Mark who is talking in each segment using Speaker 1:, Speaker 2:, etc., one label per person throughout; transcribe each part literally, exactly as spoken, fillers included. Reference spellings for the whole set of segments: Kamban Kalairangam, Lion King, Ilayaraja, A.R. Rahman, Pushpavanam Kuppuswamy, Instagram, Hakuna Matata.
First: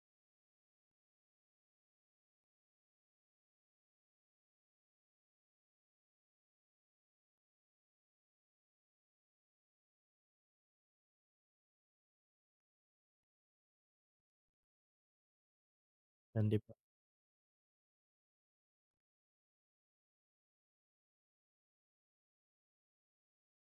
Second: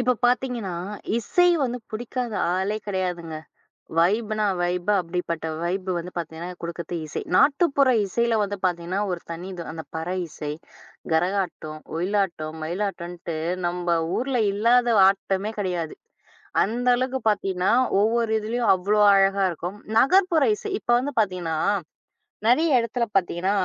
Speaker 1: இப்ப பாத்தீங்கன்னா, இசை வந்து பிடிக்காத ஆளே கிடையாதுங்க. வைப்னா வைப் அப்படிப்பட்ட வைப் வந்து பாத்தீங்கன்னா, குடுக்குறது இசை. நாட்டுப்புற இசையில வந்து பாத்தீங்கன்னா, ஒரு தனி இது. அந்த பறை இசை, கரகாட்டம், ஒயிலாட்டம், மயிலாட்டம்ன்ட்டு நம்ம ஊர்ல இல்லாத ஆட்டமே கிடையாது.
Speaker 2: கண்டிப்பா.
Speaker 1: அந்த அளவுக்கு பாத்தீங்கன்னா, ஒவ்வொரு இதுலயும் அவ்ளோ அழகா இருக்கும். நகர்ப்புற இசை இப்ப வந்து பாத்தீங்கன்னா, நெறைய இடத்துல பாத்தீங்கன்னா,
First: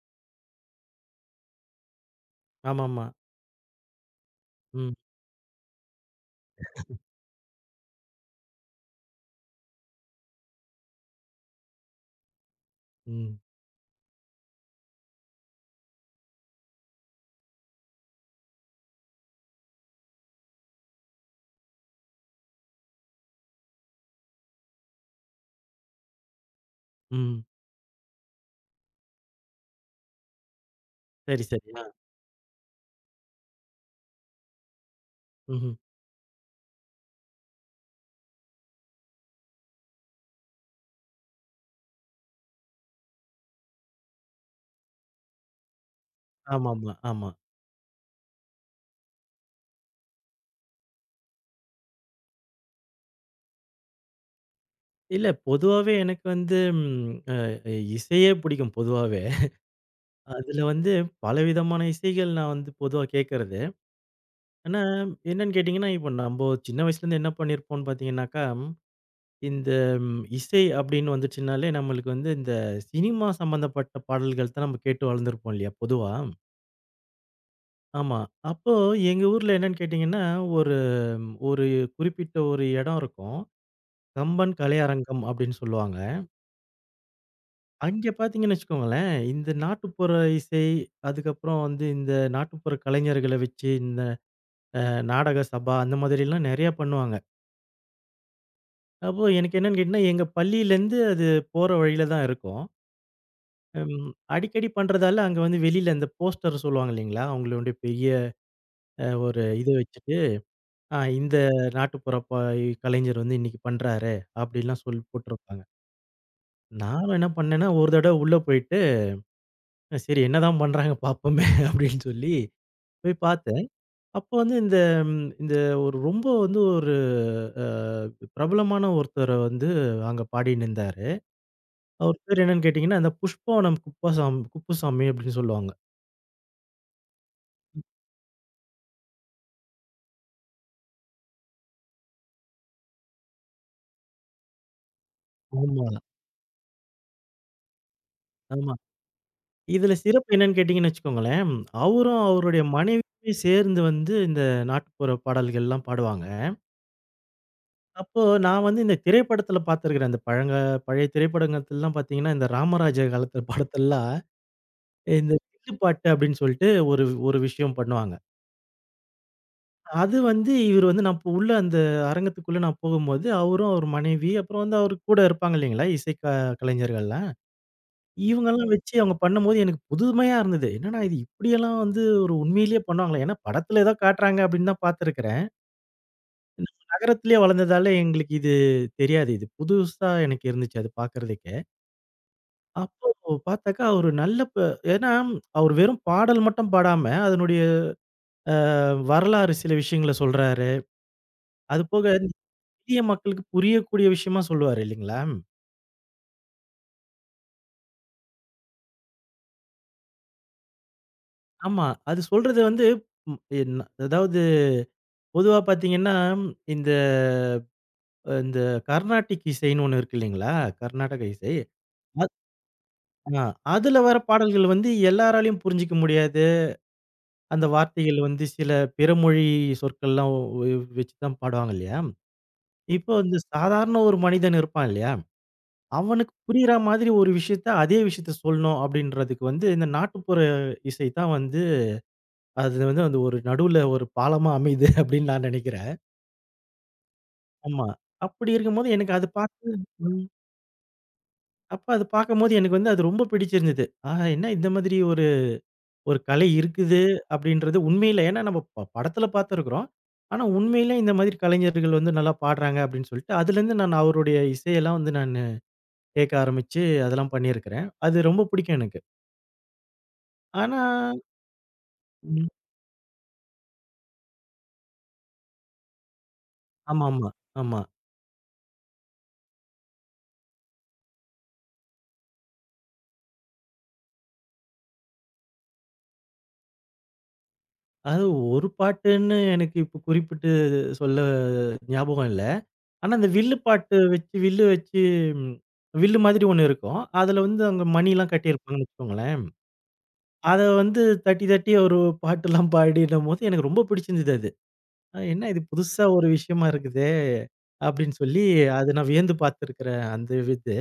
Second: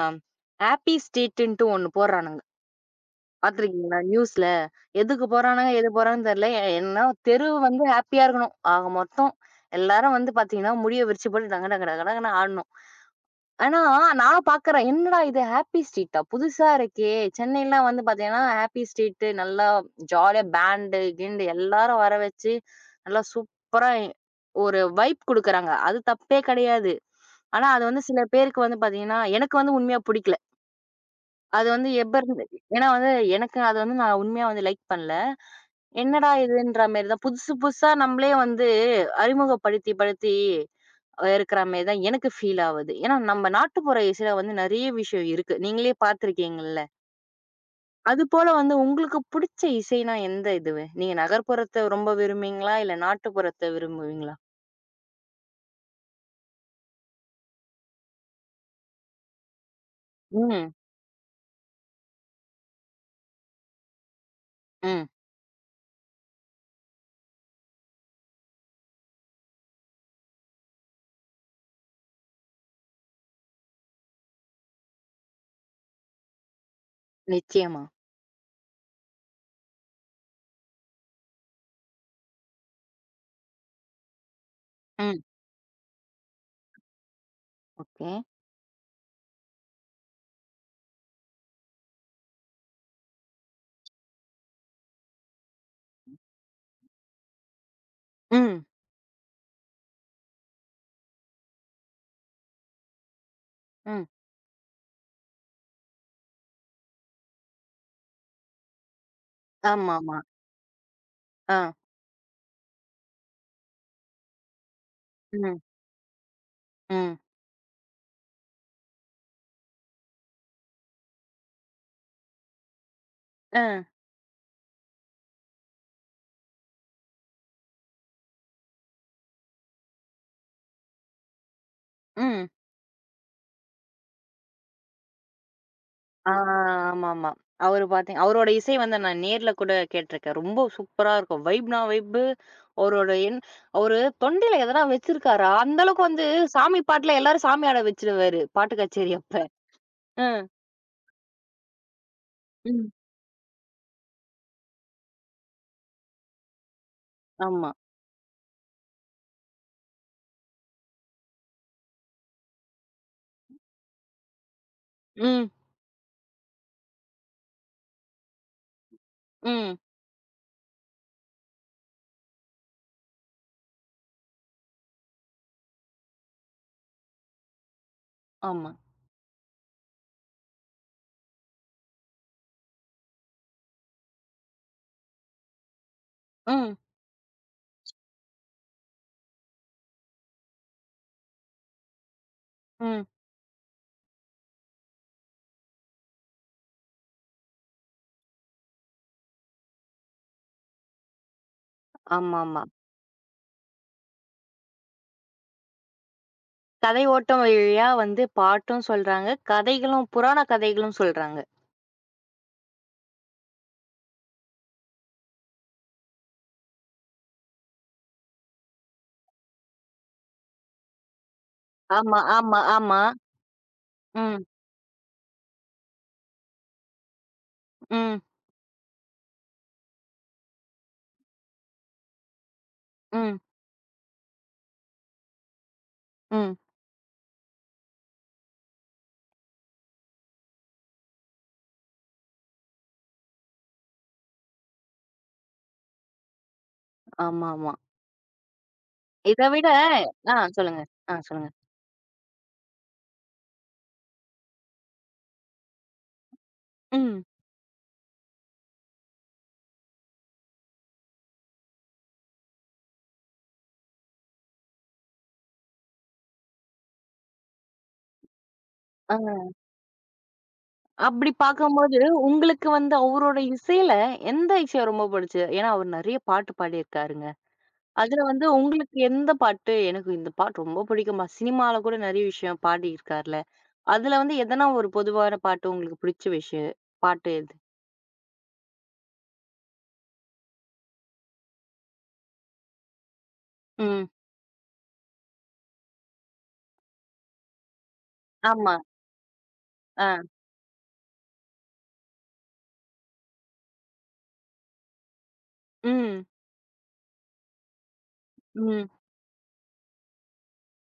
Speaker 1: ஹாப்பி ஸ்ட்ரீட்ன்ட்டு ஒண்ணு போடுறானுங்க.
Speaker 2: ஆமாமா.
Speaker 1: பார்த்துருக்கீங்களா நியூஸ்ல?
Speaker 2: ம்.
Speaker 1: எதுக்கு போறானுங்க? எது போறான்னு தெரியல. ஏன்னா தெரு வந்து ஹேப்பியா இருக்கணும். ஆக மொத்தம் எல்லாரும் வந்து பார்த்தீங்கன்னா, முடிய விரிச்சு போட்டு டங்க டங்க டக டகன்னு ஆடணும்.
Speaker 2: ம்.
Speaker 1: ஆனா நானும் பார்க்குறேன். என்னடா இது ஹேப்பி ஸ்ட்ரீட்டா? புதுசா இருக்கே! சென்னைலாம் வந்து பார்த்தீங்கன்னா, ஹேப்பி ஸ்ட்ரீட் நல்லா ஜாலியா பேண்டு, கீண்டு எல்லாரும் வர வச்சு, நல்லா சூப்பரா ஒரு வைப் குடுக்குறாங்க. அது தப்பே கிடையாது.
Speaker 2: ம்.
Speaker 1: ஆனா அது வந்து சில பேருக்கு வந்து பார்த்தீங்கன்னா, எனக்கு வந்து உண்மையா புடிக்கல.
Speaker 2: சரி, சரி.
Speaker 1: அது
Speaker 2: ஆ.
Speaker 1: வந்து எப்பருந்து ஏன்னா வந்து எனக்கு அது வந்து நான் உண்மையா வந்து லைக் பண்ணல.
Speaker 2: ம்ஹ்ம்.
Speaker 1: என்னடா இதுன்ற மாரி தான் புதுசு புதுசா நம்மளே வந்து அறிமுகப்படுத்தி படுத்தி இருக்கிற மாரி தான் எனக்கு ஃபீல் ஆவுது. ஏன்னா நம்ம நாட்டுப்புற இசையில வந்து நெறைய விஷயம் இருக்கு. நீங்களே பார்த்துருக்கீங்கள்ல.
Speaker 2: ஆமாமா, ஆமா.
Speaker 1: அதுபோல வந்து உங்களுக்கு புடிச்ச இசைனா எந்த இதுவு? நீங்க நகர்ப்புறத்த ரொம்ப விரும்புவீங்களா? இல்ல நாட்டுப்புறத்த விரும்புவீங்களா?
Speaker 2: இல்ல பொதுவாவே எனக்கு வந்து ம் அ இசையே பிடிக்கும் பொதுவாவே. அதுல
Speaker 1: ம்,
Speaker 2: வந்து பலவிதமான இசைகள் நான் வந்து பொதுவா கேட்கறது. ஆனா
Speaker 1: ம்.
Speaker 2: என்னன்னு கேட்டீங்கன்னா, இப்ப நம்ப சின்ன வயசுலேருந்து என்ன பண்ணியிருப்போம்ன்னு பார்த்தீங்கன்னாக்கா, இந்த ம் இசை அப்படின்னு வந்துச்சுனாலே நம்மளுக்கு வந்து இந்த சினிமா சம்பந்தப்பட்ட பாடல்கள் தான் நம்ம கேட்டு வளர்ந்துருப்போம் இல்லையா பொதுவா?
Speaker 1: நிச்சயமா.
Speaker 2: ஆமா. அப்போ எங்க ஊர்ல என்னன்னு கேட்டீங்கன்னா, ஒரு ஒரு குறிப்பிட்ட ஒரு இடம் இருக்கும். கம்பன்
Speaker 1: ம்.
Speaker 2: கலையரங்கம் அப்படின்னு சொல்லுவாங்க. அங்கே
Speaker 1: ஓகே.
Speaker 2: பார்த்தீங்கன்னு வச்சுக்கோங்களேன், இந்த நாட்டுப்புற இசை, அதுக்கப்புறம் வந்து இந்த நாட்டுப்புற கலைஞர்கள வச்சு இந்த நாடக சபா அந்த மாதிரிலாம் நெறையா பண்ணுவாங்க.
Speaker 1: ம்,
Speaker 2: அப்போ எனக்கு என்னன்னு கேட்டீங்கன்னா, எங்க பள்ளியிலேருந்து அது போற வழியில தான் இருக்கும். ம்
Speaker 1: ம்.
Speaker 2: அடிக்கடி பண்றதால அங்க வந்து வெளியில அந்த போஸ்டர் சொல்லுவாங்க இல்லைங்களா? அவங்களுடைய பெரிய அ ஒரு இது வச்சுட்டு
Speaker 1: ஆமாமா.
Speaker 2: ஆ இந்த
Speaker 1: ஆ.
Speaker 2: நாட்டுப்புற ப கலைஞர் வந்து இன்னைக்கு பண்றாரு, அப்படின்லாம் சொல்லி
Speaker 1: ம்,
Speaker 2: போட்டிருப்பாங்க. நானும்
Speaker 1: ம்.
Speaker 2: என்ன பண்ணேன்னா, ஒரு தடவ உள்ள போயிட்டு, சரி என்னதான் பண்றாங்க பார்ப்போமே அப்படின்னு சொல்லி போய் பார்த்தேன்.
Speaker 1: ஆ.
Speaker 2: அப்போ வந்து இந்த ம் இந்த ஒரு ரொம்ப வந்து ஒரு அ பிரபலமான ஒருத்தர வந்து அங்க பாடின்னு இருந்தாரு. அவர் பேர்
Speaker 1: ம்.
Speaker 2: என்னன்னு கேட்டீங்கன்னா, அந்த புஷ்பவனம் குப்பசாமி குப்புசாமி அப்படின்னு சொல்லுவாங்க.
Speaker 1: ஆ ஆமாமா. அவரு பாத்தீங் அவரோட இசை வந்து நான் நேர்ல கூட கேட்டுருக்கேன். ரொம்ப சூப்பரா இருக்கும். வைப்னா வைப். அவரோட என் அவரு தொண்டையில எதனா வச்சிருக்காரா? அந்த
Speaker 2: ஆமா.
Speaker 1: அளவுக்கு வந்து சாமி பாட்டுல எல்லாரும் சாமி ஆட வச்சுருவாரு.
Speaker 2: ஆமா.
Speaker 1: பாட்டு கச்சேரி அப்ப.
Speaker 2: இதுல
Speaker 1: அ.
Speaker 2: சிறப்பு என்னன்னு கேட்டீங்கன்னு வச்சுக்கோங்களேன், அவரும் அவருடைய
Speaker 1: ம்.
Speaker 2: மனைவியுமே சேர்ந்து வந்து இந்த நாட்டுப்புற பாடல்கள்லாம் பாடுவாங்க.
Speaker 1: ஆமா.
Speaker 2: அப்போ நான் வந்து இந்த திரைப்படத்துல பார்த்துருக்கிறேன். அந்த பழங்க பழைய திரைப்படங்கள்லாம் பார்த்தீங்கன்னா, இந்த ராமராஜ காலத்து படத்தெல்லாம் இந்த
Speaker 1: ம்.
Speaker 2: வில்லு பாட்டு அப்படின்னு சொல்லிட்டு ஒரு ஒரு விஷயம் பண்ணுவாங்க.
Speaker 1: ம்.
Speaker 2: அது வந்து இவரு வந்து நான் இப்போ உள்ள அந்த அரங்கத்துக்குள்ள நான் போகும்போது, அவரும் அவர் மனைவி அப்புறம் வந்து அவர் கூட இருப்பாங்க இல்லைங்களா? இசை க கலைஞர்கள்லாம். இவங்கலாம்
Speaker 1: ஆமா.
Speaker 2: வச்சு அவங்க பண்ணும்போது எனக்கு புதுமையா இருந்தது. என்னடா இது இப்படியெல்லாம் வந்து ஒரு உண்மையிலேயே பண்ணுவாங்களா? ஏன்னா படத்துல ஏதோ காட்டுறாங்க அப்படின்னு தான் பார்த்துருக்கிறேன். நம்ம
Speaker 1: ம்.
Speaker 2: நகரத்திலேயே வளர்ந்ததால எங்களுக்கு இது தெரியாது. இது புதுசா எனக்கு இருந்துச்சு அது பார்க்கறதுக்கே.
Speaker 1: ம்.
Speaker 2: அப்போ பார்த்தாக்கா ஒரு நல்ல ப ஏன்னா அவர் வெறும் பாடல் மட்டும் பாடாம, அதனுடைய வரலாறு சில விஷயங்கள சொல்றாரு. அதுபோக
Speaker 1: ஆமாமா.
Speaker 2: எளிய மக்களுக்கு புரியக்கூடிய விஷயமா சொல்லுவாரு இல்லைங்களா?
Speaker 1: கதை ஓட்டம் வழியா வந்து பாட்டும் சொல்றாங்க. கதைகளும் புராண கதைகளும் சொல்றாங்க.
Speaker 2: ஆமா. அது சொல்றது வந்து ம் என் அதாவது பொதுவா பார்த்தீங்கன்னா, இந்த இந்த கர்நாடிக் இசைன்னு ஒண்ணு இருக்கு இல்லைங்களா? கர்நாடக இசை.
Speaker 1: ஆமா,
Speaker 2: அத்
Speaker 1: ஆமா, ஆமா.
Speaker 2: ஆ அதுல வர
Speaker 1: ம்.
Speaker 2: பாடல்கள் வந்து எல்லாராலயும் புரிஞ்சுக்க முடியாது. அந்த வார்த்தைகள்
Speaker 1: ம்.
Speaker 2: வந்து சில பிறமொழி சொற்கள்லாம் வ வச்சு தான் பாடுவாங்க இல்லையா? இப்போ வந்து
Speaker 1: ம்.
Speaker 2: சாதாரண ஒரு மனிதன் இருப்பான் இல்லையா? அவனுக்கு
Speaker 1: ம்.
Speaker 2: புரியிற மாதிரி ஒரு விஷயத்த அதே விஷயத்த சொல்லணும் அப்படின்றதுக்கு வந்து இந்த நாட்டுப்புற இசை தான் வந்து அது வந்து அந்த ஒரு நடுவுல ஒரு பாலமா அமையுது அப்படின்னு நான் நினைக்கிறேன்.
Speaker 1: ஆமாமா.
Speaker 2: ஆமா. அப்படி இருக்கும்போது எனக்கு அது
Speaker 1: இத
Speaker 2: பார்த்து
Speaker 1: விட ஆ சொல்லுங்க. ஆ சொல்லுங்க.
Speaker 2: அப்ப அது பார்க்கும்போது எனக்கு வந்து அது ரொம்ப பிடிச்சிருந்தது. ஆஹா! என்ன இந்த மாதிரி ஒரு ஒரு கலை இருக்குது
Speaker 1: ம்.
Speaker 2: அப்படின்றது உண்மையில ஏன்னா நம்ம ப படத்துல பார்த்துருக்குறோம். ஆனா உண்மையிலே இந்த மாதிரி கலைஞர்கள் வந்து நல்லா பாடுறாங்க அப்படின்னு சொல்லிட்டு, அதுலேருந்து நான் அவருடைய இசையெல்லாம் வந்து நானு கேட்க ஆரம்பிச்சு அதெல்லாம் பண்ணியிருக்கிறேன். அது ரொம்ப பிடிக்கும் எனக்கு.
Speaker 1: ஆ
Speaker 2: ஆனா
Speaker 1: அப்படி பார்க்கும்போது,
Speaker 2: ம்.
Speaker 1: உங்களுக்கு வந்து அவரோட இசையில எந்த இசை ரொம்ப பிடிச்சது? ஏன்னா, அவர் நெறைய பாட்டு பாடியிருக்காருங்க.
Speaker 2: ஆமாமா, ஆமா. ஆமா
Speaker 1: அதுல வந்து உங்களுக்கு எந்த பாட்டு, எனக்கு இந்த பாட்டு ரொம்ப பிடிக்கும்பா. சினிமால கூட நெறைய விஷயம் பாடியிருக்கார்ல. அதுல வந்து எதனா ஒரு பொதுவான பாட்டு உங்களுக்கு பிடிச்ச விஷயம் பாட்டு எது?
Speaker 2: அது ஒரு பாட்டுன்னு எனக்கு இப்போ குறிப்பிட்டு சொல்ல ஞாபகம் இல்ல. ஆனா அந்த வில்லு பாட்டு
Speaker 1: ம்.
Speaker 2: வச்சு வில்லு வச்சு ம் வில்லு மாதிரி ஒண்ணு இருக்கும். அதுல வந்து அங்க மணிலாம்
Speaker 1: ஆமா.
Speaker 2: கட்டியிருப்பாங்கன்னு வச்சுக்கோங்களேன்.
Speaker 1: ஆ.
Speaker 2: அத வந்து தட்டி, தட்டி ஒரு பாட்டெல்லாம் பாடினம்போது, எனக்கு ரொம்ப பிடிச்சிருந்தது அது. அ என்ன இது புதுசா
Speaker 1: ம்.
Speaker 2: ஒரு விஷயமா இருக்குதே! அப்படின்னு சொல்லி,
Speaker 1: ம்.
Speaker 2: அது நான் வியந்து பார்த்துருக்கிறேன், அந்த இது.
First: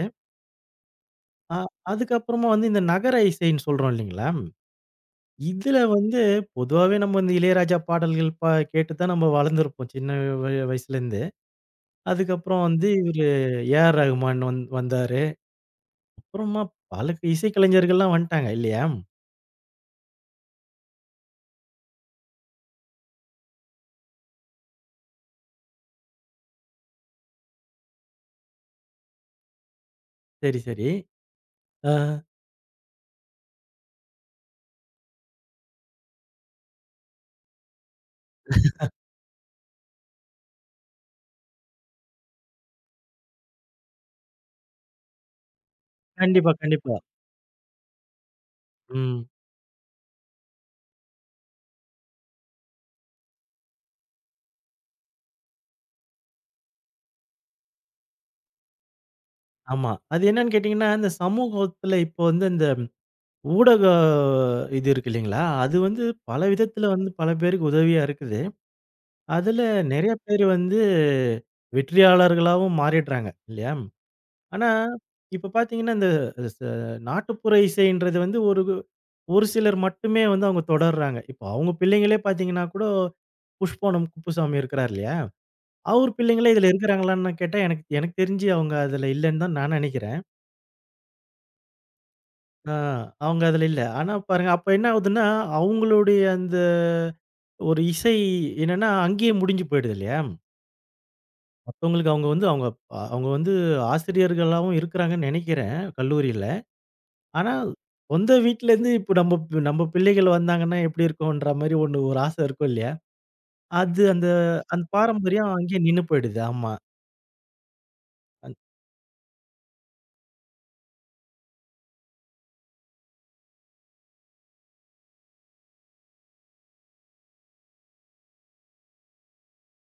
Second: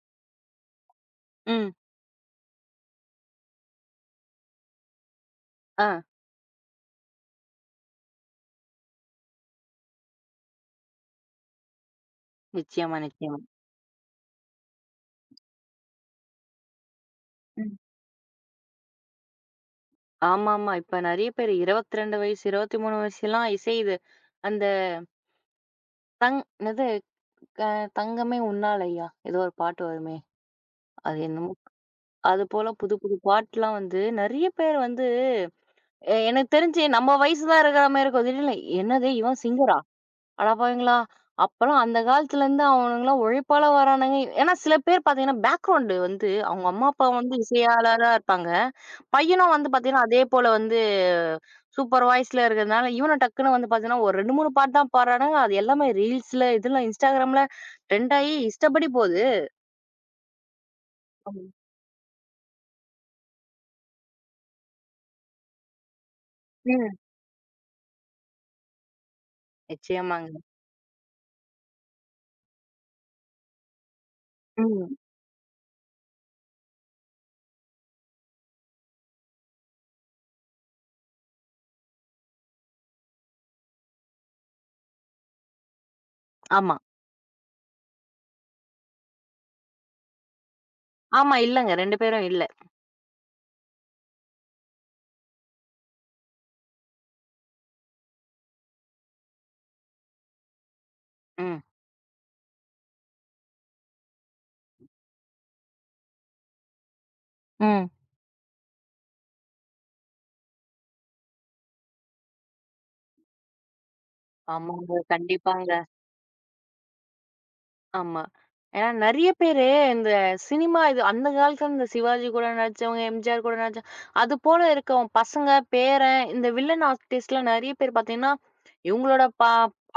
Speaker 2: அ
Speaker 1: ம்.
Speaker 2: அதுக்கப்புறமா வந்து இந்த நகர இசைன்னு சொல்றோம் இல்லைங்களா? இதுல
Speaker 1: ஆ.
Speaker 2: வந்து பொதுவாவே நம்ம இந்த இளையராஜா பாடல்கள் ப கேட்டு தான் நம்ம வளர்ந்துருப்போம், சின்ன வய வயசுலேருந்து. அதுக்கப்புறம் வந்து
Speaker 1: நிச்சயமா,
Speaker 2: இவரு
Speaker 1: நிச்சயமா.
Speaker 2: ஏஆர் ரகுமான் வந் வந்தாரு. அப்புறமா பல
Speaker 1: ம்.
Speaker 2: இசைக்கலைஞர்கள்லாம் வந்துட்டாங்க இல்லையா?
Speaker 1: ஆமாமா. இப்ப நெறைய பேர் இருபத்தி இரண்டு வயசு, இருபத்தி மூன்று வயசுலாம் இசை இது அந்த தங் என்னது க "தங்கமே உன்னாலயா" ஏதோ ஒரு பாட்டு வருமே!
Speaker 2: சரி, சரி.
Speaker 1: அது என்னமோ
Speaker 2: அ
Speaker 1: அது போல புது புது பாட்டுலாம் வந்து நெறைய பேர் வந்து எ எனக்கு தெரிஞ்சு நம்ம வயசு தான் இருக்கிற மாரி இருக்கும். திடீர்னு "என்னது இவன் சிங்கரா? அடப்பாவிங்களா!" அப்பலாம் அந்த காலத்துலேருந்து அவனுங்கலாம் உழைப்பால வரானுங்க. ஏன்னா சில பேர் பார்த்தீங்கன்னா, பேக்ரவுண்டு வந்து
Speaker 2: கண்டிப்பா,
Speaker 1: அவங்க அம்மா,
Speaker 2: கண்டிப்பா.
Speaker 1: அப்பா வந்து இசையாளரா இருப்பாங்க.
Speaker 2: ம்.
Speaker 1: பையனும் வந்து பாத்தீங்கன்னா, அதே போல வந்து சூப்பர் வாய்ஸ்ல இருக்கிறதுனால, இவனும் டக்குனு வந்து பாத்தீங்கன்னா, ஒரு இரண்டு, மூன்று பாட்டு தான் பாடுறானுங்க. அது எல்லாமே ரீல்ஸ்ல, இதுல Instagramல ட்ரெண்ட் ஆயி இஷ்டப்படி போகுது.
Speaker 2: ஆமா. அது என்னன்னு கேட்டீங்கன்னா, இந்த
Speaker 1: ஆமா.
Speaker 2: சமூகத்துல இப்போ வந்து இந்த ஊடக இது இருக்கு இல்லைங்களா? அது வந்து பல விதத்துல
Speaker 1: ம்.
Speaker 2: வந்து பல பேருக்கு உதவியா இருக்குது. அதுல நெறைய
Speaker 1: நிச்சயமாங்க.
Speaker 2: பேரு வந்து வெற்றியாளர்களாவும் மாறிடுறாங்க இல்லையா? ஆனா,
Speaker 1: ம்.
Speaker 2: இப்ப பார்த்தீங்கன்னா, இந்த ச நாட்டுப்புற இசைன்றது வந்து ஒரு ஒரு சிலர் மட்டுமே வந்து அவங்க தொடர்றாங்க. இப்போ அவங்க பிள்ளைங்களே பார்த்தீங்கன்னா கூட, புஷ்போனம் குப்புசாமி இருக்கிறார் இல்லையா? அவர் பிள்ளைங்களே இதுல
Speaker 1: ஆமா.
Speaker 2: இருக்கிறாங்களான்னு கேட்டா, எனக்கு எனக்கு தெரிஞ்சு அவங்க அதுல இல்லன்னு தான் நான் நெனைக்கிறேன்.
Speaker 1: ஆமா. இல்லங்க. இரண்டு பேரும் இல்ல.
Speaker 2: ஆ, அவங்க அதுல இல்ல. ஆனா பாருங்க, அப்ப என்ன ஆகுதுன்னா, அவங்களுடைய அந்த ஒரு இசை என்னன்னா, அங்கேயே முடிஞ்சு போயிடுது இல்லையா?
Speaker 1: ம்.
Speaker 2: மத்தவங்களுக்கு அவங்க வந்து அவங்க அவங்க வந்து ஆசிரியர்களாவும் இருக்கிறாங்கன்னு நெனைக்கிறேன், கல்லூரியில. ஆனா,
Speaker 1: ம்.
Speaker 2: சொந்த வீட்லருந்து இப்ப நம்ம பி- நம்ம பிள்ளைகள் வந்தாங்கன்னா எப்படி இருக்கும்ன்ற மாரி ஒண்ணு ஒரு ஆசை இருக்கும் இல்லையா? அது அந்த அந்த
Speaker 1: ஆமாங்க.
Speaker 2: பாரம்பரியம்
Speaker 1: கண்டிப்பாங்க.
Speaker 2: அங்கேயே நின்னு போயிடுது. ஆமா.
Speaker 1: ஆமா.
Speaker 2: அந்
Speaker 1: ஏன்னா நெறைய பேரு இந்த சினிமா இது அந்த காலத்துல இந்த சிவாஜி கூட நடிச்சவங்க, எம்ஜிஆர் கூட நடிச்ச அது போல இருக்கவன் பசங்க, பேரன் இந்த வில்லன் ஆர்டிஸ்ட்லாம் நெறைய பேர் பார்த்தீங்கன்னா, இவங்களோட பா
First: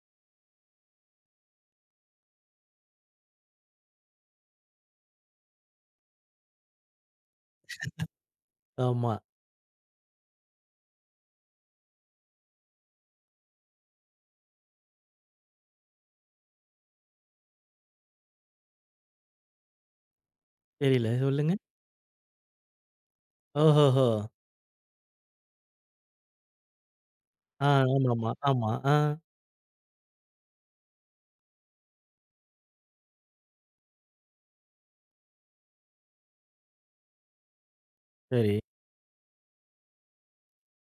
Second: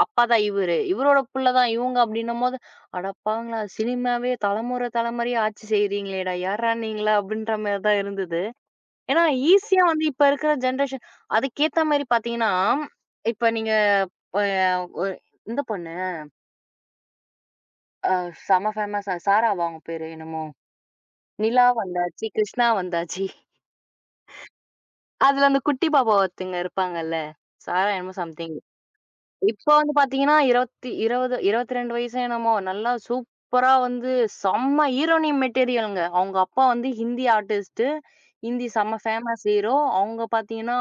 Speaker 1: அப்பா தான் இவரு. இவரோட புள்ள தான் இவங்க அப்படின்னும்போது, அடப்பாவிங்களா! சினிமாவே தலைமுறை தலைமுறையா ஆட்சி செய்றீங்களேடா! யார்ரா நீங்களா? அப்படின்ற மாரி தான் இருந்தது.
Speaker 2: ஆமா.
Speaker 1: ஏன்னா ஈஸியா வந்து இப்ப இருக்கிற ஜெனரேஷன் அதுக்கேத்த மாரி பார்த்தீங்கன்னா, இப்ப நீங்க அ ஒ இந்த பொண்ணு அ செம ஃபேமஸா சாராவா அவங்க பேரு என்னமோ?
Speaker 2: தெரியல. சொல்லுங்க.
Speaker 1: நிலா வந்தாச்சு, கிருஷ்ணா வந்தாச்சு.
Speaker 2: ஓஹோஹோ!
Speaker 1: அதுல அந்த குட்டி பாப்பா ஒருத்தங்க இருப்பாங்கல்ல.
Speaker 2: ஆ.
Speaker 1: சாரா என்னமோ
Speaker 2: ஆமாமா.
Speaker 1: சம்திங்.
Speaker 2: ஆமா. ஆமா. ஆ.
Speaker 1: இப்போ வந்து பாத்தீங்கன்னா, இருபது இருபது இருபத்தி இரண்டு வயசோ என்னமோ, நல்லா சூப்பரா வந்து செம்ம ஹீரோனி மெட்டீரியல்ங்க. அவங்க அப்பா வந்து ஹிந்தி ஆர்டிஸ்ட்டு.
Speaker 2: சரி.
Speaker 1: ஹிந்தி செம்ம ஃபேமஸ் ஹீரோ. அவங்க பாத்தீங்கன்னா,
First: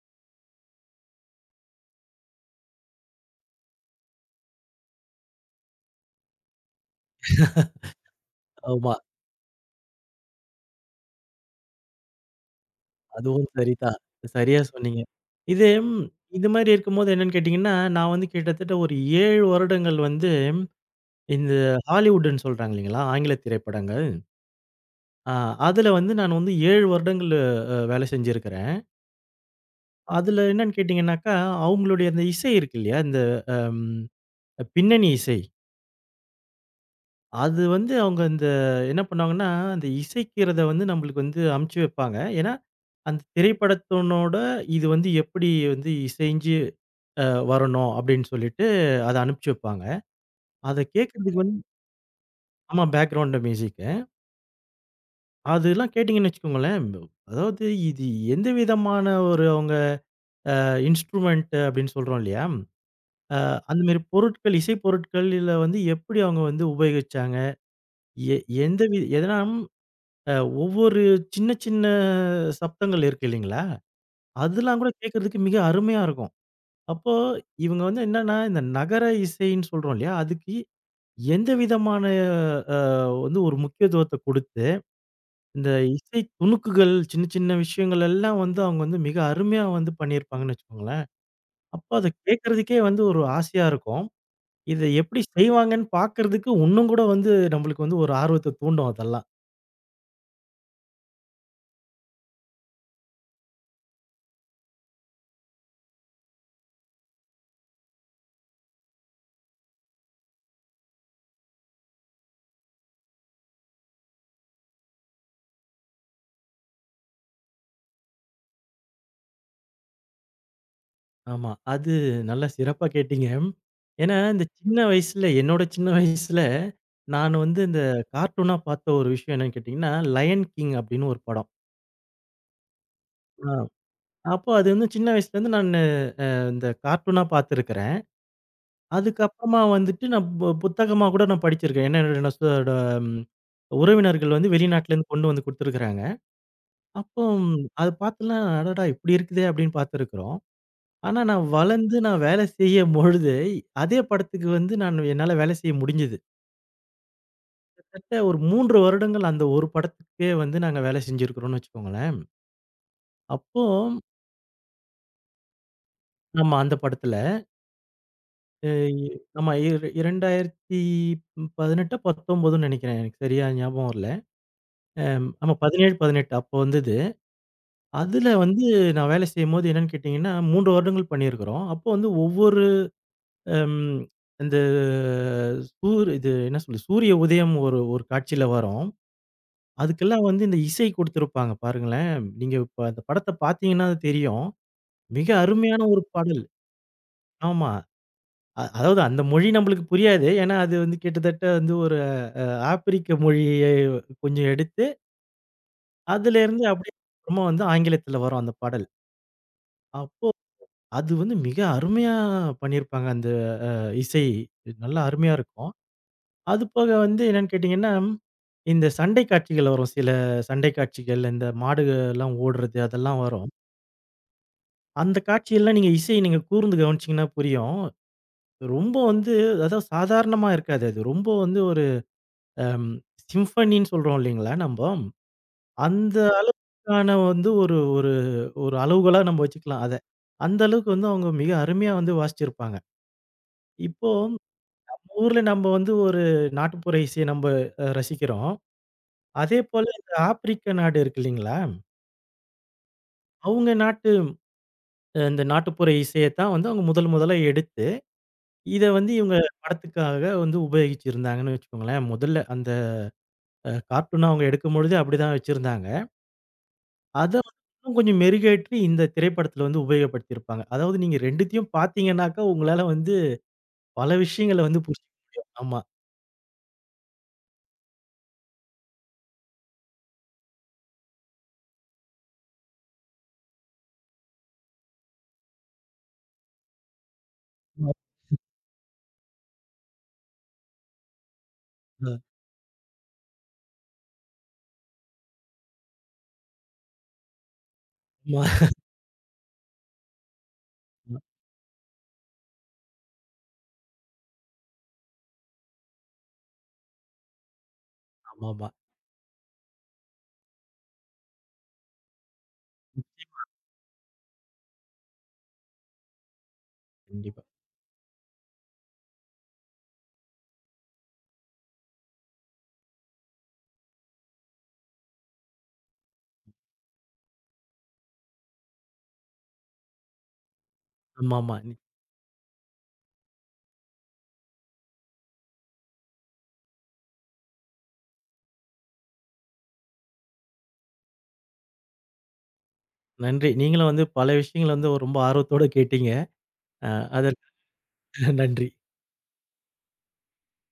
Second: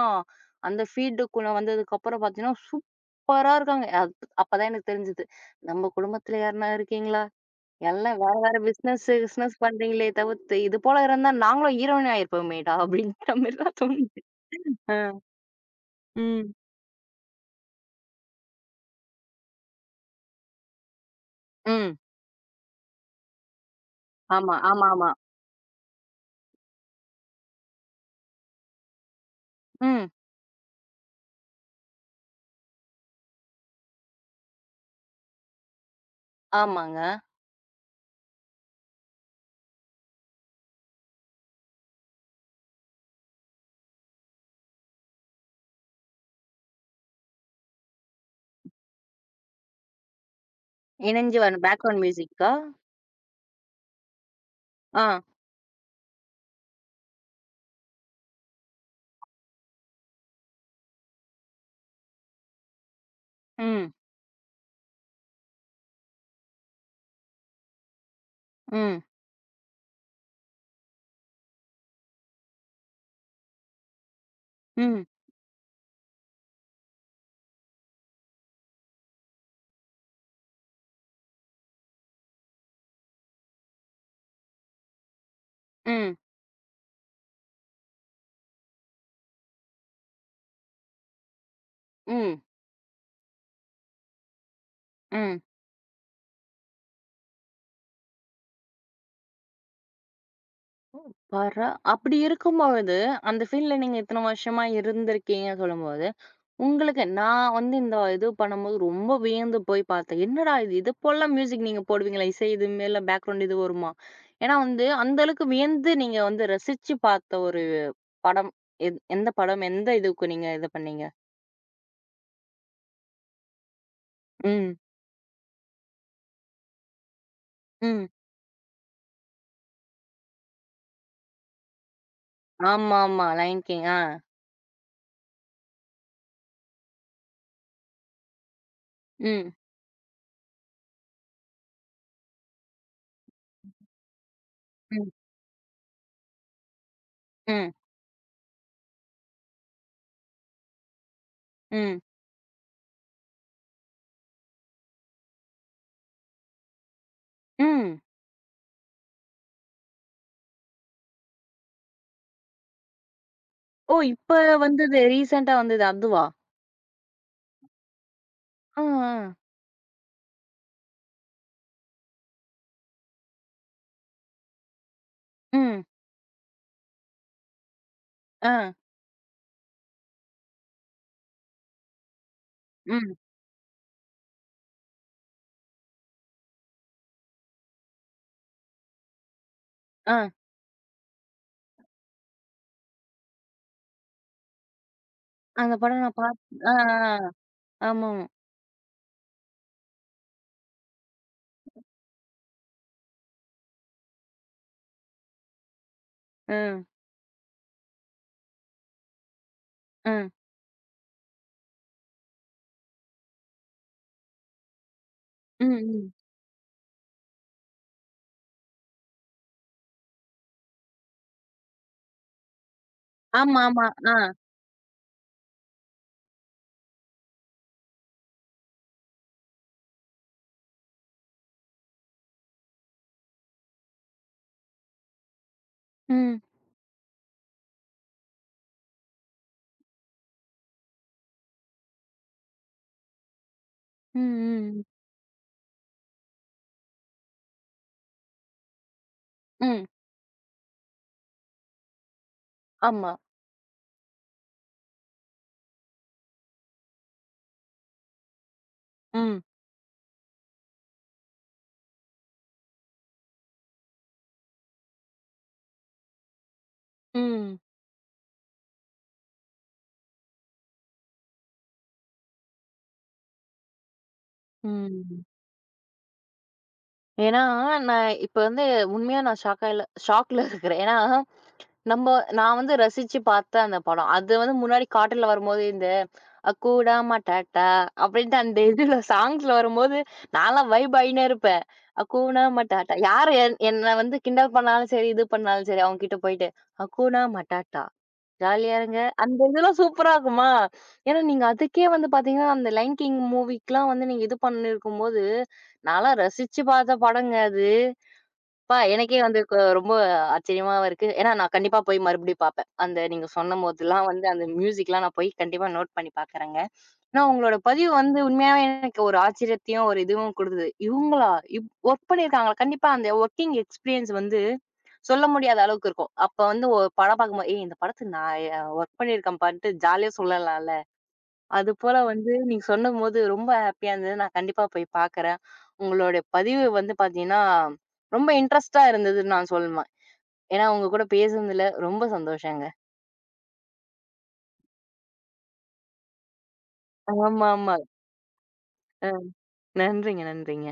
Speaker 1: அந்த ஃபீல்டுக்குள்ள வந்ததுக்கப்புறம் பாத்தீங்கன்னா, சூப்பரா இருக்காங்க. அப் அப்பதான் எனக்கு தெரிஞ்சது. நம்ம குடும்பத்துல யாருன்னா இருக்கீங்களா? எல்லாம் வேற வேற
Speaker 2: ஆமா.
Speaker 1: பிசினஸ் கிஸ்னஸ் பண்றீங்களே தவிர்த்து, இது போல இருந்தா நாங்களும் ஹீரோயின் ஆயிருப்போமேடா! அப்படின்ற
Speaker 2: அதுவும்
Speaker 1: மாரிலாம்
Speaker 2: சரிதான்.
Speaker 1: தோணுது.
Speaker 2: சரியா சொன்னீங்க.
Speaker 1: ஆ.
Speaker 2: இது ம் இது
Speaker 1: ம்.
Speaker 2: மாரி இருக்கும்போது என்னன்னு கேட்டீங்கன்னா, நான் வந்து கிட்டத்தட்ட ஒரு ஏழு வருடங்கள் வந்து இந்த
Speaker 1: ம்.
Speaker 2: ஹாலிவுட்ன்னு சொல்றாங்க இல்லைங்களா? ஆங்கில திரைப்படங்கள்.
Speaker 1: ஆமா, ஆமா, ஆமா.
Speaker 2: அ அதுல வந்து நான் வந்து ஏழு வருடங்கள் அ வேலை செஞ்சிருக்கிறேன்.
Speaker 1: ம்.
Speaker 2: அதுல என்னன்னு கேட்டீங்கன்னாக்கா, அவங்களுடைய அந்த இசை இருக்கு இல்லையா? இந்த அம் பின்னணி இசை.
Speaker 1: ஆமாங்க.
Speaker 2: அது வந்து அவங்க இந்த என்ன பண்ணுவாங்கன்னா, அந்த இசைக்கிறத வந்து நம்மளுக்கு வந்து அனுப்பிச்சு வைப்பாங்க. ஏன்னா, அந்த திரைப்படத்தினோட இது வந்து எப்படி வந்து இசைஞ்சு அ வரணும் அப்படின்னு சொல்லிட்டு அத அனுப்பிச்சு வைப்பாங்க. அத
Speaker 1: இணைஞ்சு
Speaker 2: கேட்கறதுக்கு வந்து
Speaker 1: வரும் பேக்ரவுண்ட் மியூசிக்கா?
Speaker 2: ஆமா பேக்கிரவுண்ட் மியூசிக்.
Speaker 1: ஆ.
Speaker 2: அதெல்லாம் கேட்டீங்கன்னு வச்சுக்கோங்களேன், அதாவது இது எந்த விதமான ஒரு அவங்க இன்ஸ்ட்ருமென்ட் அப்படின்னு சொல்றோம் இல்லையா? அ அந்த
Speaker 1: ம்.
Speaker 2: மாரி பொருட்கள், இசை பொருட்கள்ல வந்து எப்படி அவங்க வந்து உபயோகிச்சாங்க? எ எந்த வி
Speaker 1: ம்.
Speaker 2: எதனா அ ஒவ்வொரு சின்ன சின்ன சப்தங்கள் இருக்கு இல்லைங்களா? அதெல்லாம் கூட
Speaker 1: ம்.
Speaker 2: கேட்கறதுக்கு மிக அருமையா இருக்கும். அப்போ இவங்க வந்து என்னன்னா, இந்த நகர இசைன்னு சொல்றோம் இல்லையா? அதுக்கு எந்த விதமான அ வந்து ஒரு முக்கியத்துவத்த குடுத்து, இந்த
Speaker 1: ம்.
Speaker 2: இசை துணுக்குகள், சின்ன சின்ன விஷயங்கள் எல்லாம் வந்து அவங்க வந்து மிக அருமையா வந்து பண்ணியிருப்பாங்கன்னு வச்சுக்கோங்களேன். அப்போ அத
Speaker 1: ம்.
Speaker 2: கேட்கறதுக்கே வந்து ஒரு ஆசையா இருக்கும். இத எப்படி
Speaker 1: ம்.
Speaker 2: செய்வாங்கன்னு பார்க்கறதுக்கு உன்னும் கூட வந்து நம்மளுக்கு வந்து ஒரு ஆர்வத்த தூண்டும் அதெல்லாம்.
Speaker 1: பார்றா! அப்படி இருக்கும்பொழுது, அந்த ஃபீல்ட்ல நீங்க இத்தன வருஷமா இருந்திருக்கீங்க சொல்லும்போது உங்களுக்கு நான் வந்து இந்த இது பண்ணும்போது ரொம்ப வியந்து போய் பார்த்தேன். என்னடா இது! இது போலலாம் மியூசிக் நீங்க போடுவீங்களா? இசை இது மேல பேக்ரவுண்ட் இது வருமா? ஏன்னா வந்து அந்த அளவுக்கு வியந்து நீங்க வந்து ரசிச்சு பார்த்த ஒரு படம். எந் எந்த படம்? எந்த இதுக்கு நீங்க இது பண்ணீங்க?
Speaker 2: ஆமா. அது நல்லா சிறப்பா கேட்டீங்க. ஏன்னா இந்த
Speaker 1: ம்.
Speaker 2: சின்ன வயசுல என்னோட சின்ன வயசுல நான் வந்து இந்த
Speaker 1: ம்.
Speaker 2: கார்ட்டூனா பார்த்த ஒரு விஷயம் என்னன்னு கேட்டீங்கன்னா, லயன் கிங் அப்படின்னு ஒரு படம்.
Speaker 1: ஆமாமா.
Speaker 2: ஆ.
Speaker 1: Lion King. ஆ.
Speaker 2: அப்போ அது வந்து சின்ன வயசுலேருந்து நான் இந்த கார்ட்டூனா பார்த்துருக்கிறேன்.
Speaker 1: ம்.
Speaker 2: அதுக்கப்புறமா வந்துட்டு நான் பு புத்தகமா கூட நான் படிச்சிருக்கேன். ஏன்னா என்னோட சொ டொ ம் உறவினர்கள் வந்து
Speaker 1: ம்.
Speaker 2: வெளிநாட்டிலேருந்து கொண்டு வந்து குடுத்துருக்கிறாங்க. அப்போ
Speaker 1: ம்.
Speaker 2: அத பார்த்துலாம் அடடா! இப்படி இருக்குதே அப்படின்னு பார்த்துருக்கிறோம். ஆனா நான் வளர்ந்து
Speaker 1: ம்.
Speaker 2: நான் வேலை செய்யும்பொழுது, அதே படத்துக்கு வந்து நான் என்னால வேலை செய்ய முடிஞ்சது.
Speaker 1: ம்.
Speaker 2: கிட்டத்தட்ட ஒரு மூன்று வருடங்கள் அந்த ஒரு படத்துக்கே வந்து நாங்க வேலை செஞ்சிருக்கிறோம்னு வச்சுக்கோங்களேன். அப்போ
Speaker 1: ஓ! இப்ப வந்தது ரீசென்ட்டா வந்தது அதுவா?
Speaker 2: ஆமா அந்த படத்துல. அ
Speaker 1: ஆ, ஆ.
Speaker 2: ஆமா இர இரண்டாயிரத்து பதினெட்டு, 19ன்னு நினைக்கிறேன். எனக்கு சரியா ஞாபகம் வரல. அம் ஆமா
Speaker 1: ம்.
Speaker 2: பதினேழு, பதினெட்டு அப்போ வந்தது. அதுல
Speaker 1: ஆ.
Speaker 2: வந்து நான் வேலை செய்யும்போது என்னன்னு கேட்டீங்கன்னா, மூன்று வருடங்கள் பண்ணியிருக்கிறோம். அப்போ வந்து ஒவ்வொரு
Speaker 1: ம்.
Speaker 2: அம் இந்த சூர் இது என்ன சொல்றது? சூரிய உதயம் ஒரு ஒரு காட்சியில வரும்.
Speaker 1: ஆ.
Speaker 2: அதுக்கெல்லாம் வந்து இந்த இசை குடுத்திருப்பாங்க பாருங்களேன். நீங்க இப்ப அந்த படத்த பார்த்தீங்கன்னா அது தெரியும். மிக
Speaker 1: அந்த
Speaker 2: அருமையான
Speaker 1: படம்
Speaker 2: ஒரு
Speaker 1: நான் பாத்
Speaker 2: பாடல்.
Speaker 1: ஆ, ஆ.
Speaker 2: ஆமா.
Speaker 1: ஆமாமா.
Speaker 2: அ அதாவது அந்த மொழி நம்மளுக்கு புரியாது. ஏன்னா அது வந்து கிட்டத்தட்ட வந்து ஒரு அ ஆப்பிரிக்க மொழியை கொஞ்சம் எடுத்து, அதுலேருந்து
Speaker 1: ம்.
Speaker 2: அப்படியே அப்புறமா வந்து ஆங்கிலத்தில வரும் அந்த பாடல். அப்போ
Speaker 1: ம்.
Speaker 2: அது வந்து மிக அருமையா பண்ணியிருப்பாங்க. அந்த இசை நல்லா அருமையா
Speaker 1: ம்.
Speaker 2: இருக்கும்.
Speaker 1: ம்.
Speaker 2: அது போக வந்து என்னன்னு கேட்டீங்கன்னா, இந்த சண்டை காட்சிகள் வரும். சில சண்டை காட்சிகள், இந்த மாடுகள்லாம் ஓடுறது அதெல்லாம் வரும்.
Speaker 1: ஆமாமா. ஆ.
Speaker 2: அந்த காட்சியெல்லாம் நீங்க இசை நீங்க கூர்ந்து கவனிச்சீங்கன்னா புரியும். ரொம்ப வந்து அதாவது சாதாரணமா இருக்காது அது. ரொம்ப வந்து ஒரு அம் சிம்ஃபனின்னு சொல்றோம் இல்லைங்களா நம்போ? அந்த
Speaker 1: ம்.
Speaker 2: அளவுக்கான வந்து ஒரு ஒரு ஒரு அளவுகோலா நம்ம வச்சுக்கலாம் அத. அந்த அளவுக்கு வந்து அவங்க மிக அருமையா வந்து வாசிச்சிருப்பாங்க. இப்போ
Speaker 1: ம். ம்.
Speaker 2: ஊர்ல நம்ம வந்து ஒரு நாட்டுப்புற இசைய நம்ம அ ரசிக்கிறோம்.
Speaker 1: ம்.
Speaker 2: அதேபோல இந்த ஆப்பிரிக்க நாடு இருக்கு இல்லைங்களா?
Speaker 1: ஆமா.
Speaker 2: அவங்க நாட்டு அஹ், இந்த நாட்டுப்புற இசைய தான் வந்து அவங்க முதல் முதலா எடுத்து, இத வந்து இவங்க
Speaker 1: ம்.
Speaker 2: படத்துக்காக வந்து உபயோகிச்சிருந்தாங்கன்னு வச்சுக்கோங்களேன். முதல்ல அந்த அ கார்ட்டூனா அவங்க எடுக்கும்பொழுதே அப்படிதான் வச்சிருந்தாங்க. அத வந்து
Speaker 1: ம்.
Speaker 2: இன்னும் கொஞ்சம் மெருகேற்றி இந்த திரைப்படத்துல வந்து உபயோகப்படுத்தியிருப்பாங்க. அதாவது நீங்க 2த்தையும் பார்த்தீங்கன்னாக்கா, உங்களால வந்து பல விஷயங்கள வந்து புரிஞ்சுக்க
Speaker 1: ம்.
Speaker 2: முடியும். ஆமா.
Speaker 1: ஏன்னா, நான் இப்ப வந்து உண்மையா நான் ஷாக்காயில ஷாக்ல இருக்கிறேன். ஏன்னா, நம்ப நான் வந்து ரசிச்சு பார்த்த அந்த படம். அது வந்து முன்னாடி கார்ட்டூன்ல வரும்போது இந்த "அக்கூடா மட்டாட்டா" அப்படின்ட்டு அந்த இதுல சாங்ஸ்ல வரும்போது, நான்லாம் வைப் ஆயினே இருப்பேன்.
Speaker 2: ஆமா.
Speaker 1: "அக்கூடா மட்டாட்டா" யாரு என் என்ன வந்து கிண்டல் பண்ணாலும் சரி, இது பண்ணாலும் சரி, அவங்க கிட்ட போயிட்டு "அக்கூடா மட்டாட்டா"
Speaker 2: ஆமா.
Speaker 1: ஜாலியா இருங்க. அந்த இதெல்லாம் சூப்பரா இருக்குமா? ஏன்னா நீங்க அதுக்கே வந்து பார்த்தீங்கன்னா, அந்த லைன் கிங் மூவிக்குலாம் வந்து நீங்க இது பண்ணியிருக்கும்போது, நான்லாம் ரசிச்சு பார்த்த படங்க அது.
Speaker 2: ஆமாமா.
Speaker 1: அப்பா எனக்கே வந்து க ரொம்ப ஆச்சரியமாவும் இருக்கு. ஏன்னா நான் கண்டிப்பா போய் மறுபடியும் பார்ப்பேன். அந்த நீங்க சொன்னம்போதெல்லாம் வந்து அந்த மியூசிக்லாம் நான் போய் கண்டிப்பா நோட் பண்ணி பார்க்குறேங்க. ஆனா
Speaker 2: கண்டிப்பா.
Speaker 1: உங்களோட பதிவு வந்து உண்மையாவே எனக்கு ஒரு ஆச்சரியத்தையும், ஒரு இதுவும் குடுத்தது. இவங்களா? இப் ஒர்க் பண்ணியிருக்காங்களா? கண்டிப்பா அந்த ஒர்க்கிங் எக்ஸ்பீரியன்ஸ் வந்து சொல்ல முடியாத அளவுக்கு இருக்கும். அப்ப வந்து ஒரு படம் பார்க்கும்போது, "ஏய் இந்த படத்துக்கு நான் எ ஒர்க் பண்ணியிருக்கேன்ப்பான்ட்டு" ஜாலியா சொல்லலாம்ல.
Speaker 2: ஆமாமா.
Speaker 1: அதுபோல வந்து நீங்க சொன்னபோது ரொம்ப ஹேப்பியா இருந்தது. நான் கண்டிப்பா போய் பார்க்குறேன். உங்களுடைய பதிவு வந்து பார்த்தீங்கன்னா, ரொம்ப இன்ட்ரெஸ்ட்டா இருந்ததுன்னு நான் சொல்லுவேன். ஏன்னா, உங்க கூட பேசுனதுல ரொம்ப சந்தோஷங்க.
Speaker 2: நன்றி. நீங்களும் வந்து பல விஷயங்கள வந்து ரொம்ப ஆர்வத்தோட கேட்டீங்க. அ அதற்கு
Speaker 1: ஆமாமா.
Speaker 2: நன்றி.
Speaker 1: அ நன்றிங்க, நன்றிங்க.